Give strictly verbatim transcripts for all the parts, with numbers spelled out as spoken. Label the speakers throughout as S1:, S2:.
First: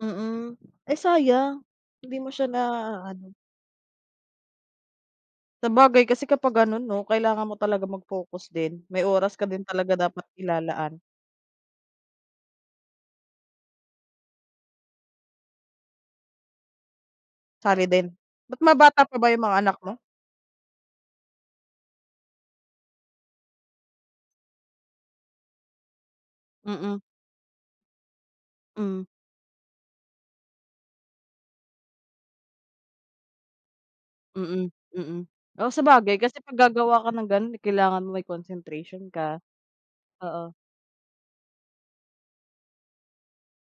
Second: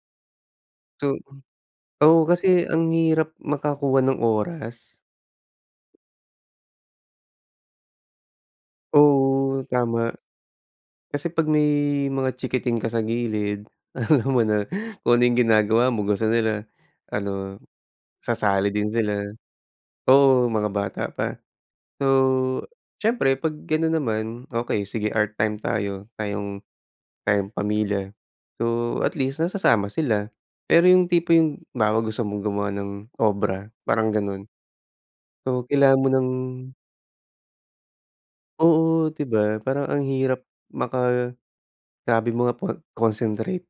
S1: Mhm, eh,
S2: To hmm.
S1: sayang, hindi
S2: Oo,
S1: mo siya na
S2: kasi, ang hirap
S1: ano.
S2: makakuha ng oras.
S1: Sabagay kasi kapag gano'n 'no, kailangan mo talaga mag-focus din, may oras ka din,
S2: Oo,
S1: talaga
S2: tama,
S1: dapat ilalaan.
S2: kasi 'pag may mga chiikiting ka sa gilid, alam mo na, kung ano yung ginagawa mo, gusto nila ano,
S1: Sali din? Ba't
S2: sasali
S1: mga
S2: din
S1: bata
S2: sila,
S1: pa ba yung mga anak mo?
S2: oo, mga bata pa. So, siyempre 'pag ganun naman okay, sige, art time tayo, tayong,
S1: M m.
S2: tayong pamilya, so,
S1: Hmm.
S2: at least nasasama sila. Pero, yung tipo yung halimbawa gusto mong gumawa ng obra, parang ganun,
S1: Mm, mm,
S2: so,
S1: oo,
S2: kailangan mo
S1: sabagay
S2: ng.
S1: kasi, pag gagawa ka ng ganon, eh, kailangan mo may concentration
S2: Oo, 'di
S1: ka,
S2: ba ,parang ang hirap
S1: oo.
S2: maka sabi mo nga, pag concentrate.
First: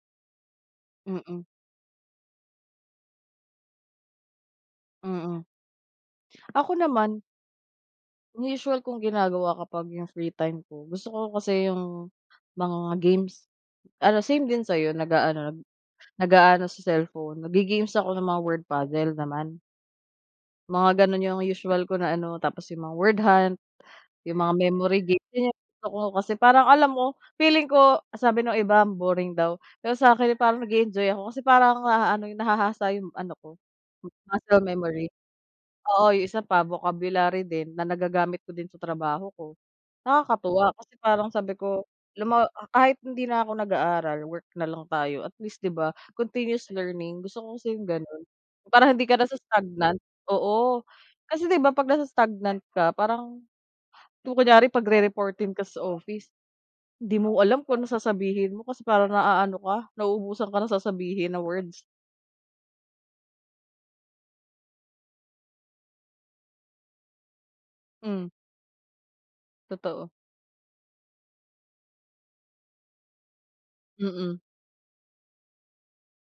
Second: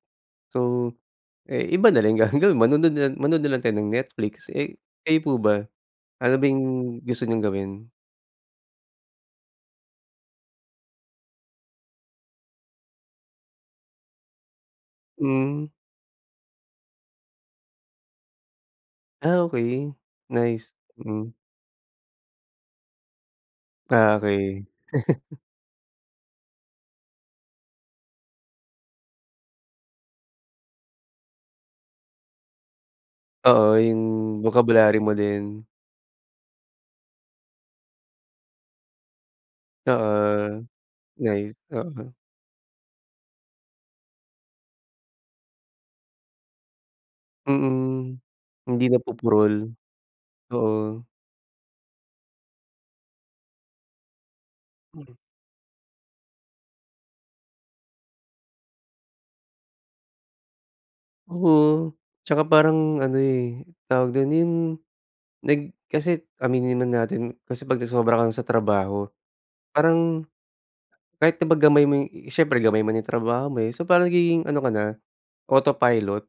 S2: So,
S1: Mm.
S2: eh, iba na lang gagawin, manonood na lang manood na lang tayo ng Netflix, eh, kayo po
S1: Mm.
S2: ba? Ano ba
S1: Ako
S2: yung gusto
S1: naman.
S2: niyong gawin?
S1: Ang usual kong ginagawa kapag yung free time ko, gusto ko kasi, 'yong mga games, ano same din sayo, naga-ano,
S2: Hmm.
S1: nag-aano sa cellphone nag ge-games ako ng mga word puzzle
S2: Ah,
S1: naman.
S2: okay, nice,
S1: Mga gano'n
S2: hmm.
S1: yung usual ko na ano, tapos 'yong mga word hunt,
S2: Ah,
S1: 'yong mga
S2: okay.
S1: memory game 'yan, yung gusto ko kasi, parang alam mo feeling ko, sabi nung iba "boring daw." Pero sa akin, eh, parang nage-enjoy ako, kasi, parang naano yung nahahasa 'yong ano ko
S2: Oo, yung
S1: ma muscle
S2: bokabularyo
S1: memory,
S2: mo din.
S1: oo, 'yun isa pa, vocabulary din na, nagagamit ko din sa trabaho ko.
S2: Oo,
S1: Nakakatuwa kasi, parang
S2: nice,
S1: sabi ko
S2: oo.
S1: "alam mo, ah, kahit hindi na ako nag-aaral work na lang tayo" at least 'di ba, continuous learning, gusto ko kasi, 'yong
S2: Mm,
S1: gano'n.
S2: hindi
S1: Para hindi ka
S2: napupurol,
S1: nasa-stagnant, oo,
S2: oo.
S1: kasi, 'di ba, pag nasa-stagnant ka parang kung kunyari, pagrereportin ka sa office, 'di mo alam kung ano sasabihin mo, kasi, parang naaano ka, nauubusan ka ng sasabihin na words.
S2: Oo, tsaka parang ano, eh, tawag dun 'yun, nag, kasi, aminin man natin kasi, pag
S1: Hmm.
S2: nasobrahan ka sa trabaho,
S1: Totoo.
S2: parang kahit na pag gamay mo, eh, siyempre gamay mo na yung trabaho mo, eh, so, parang
S1: Mm.
S2: nagiging ano ka na, autopilot.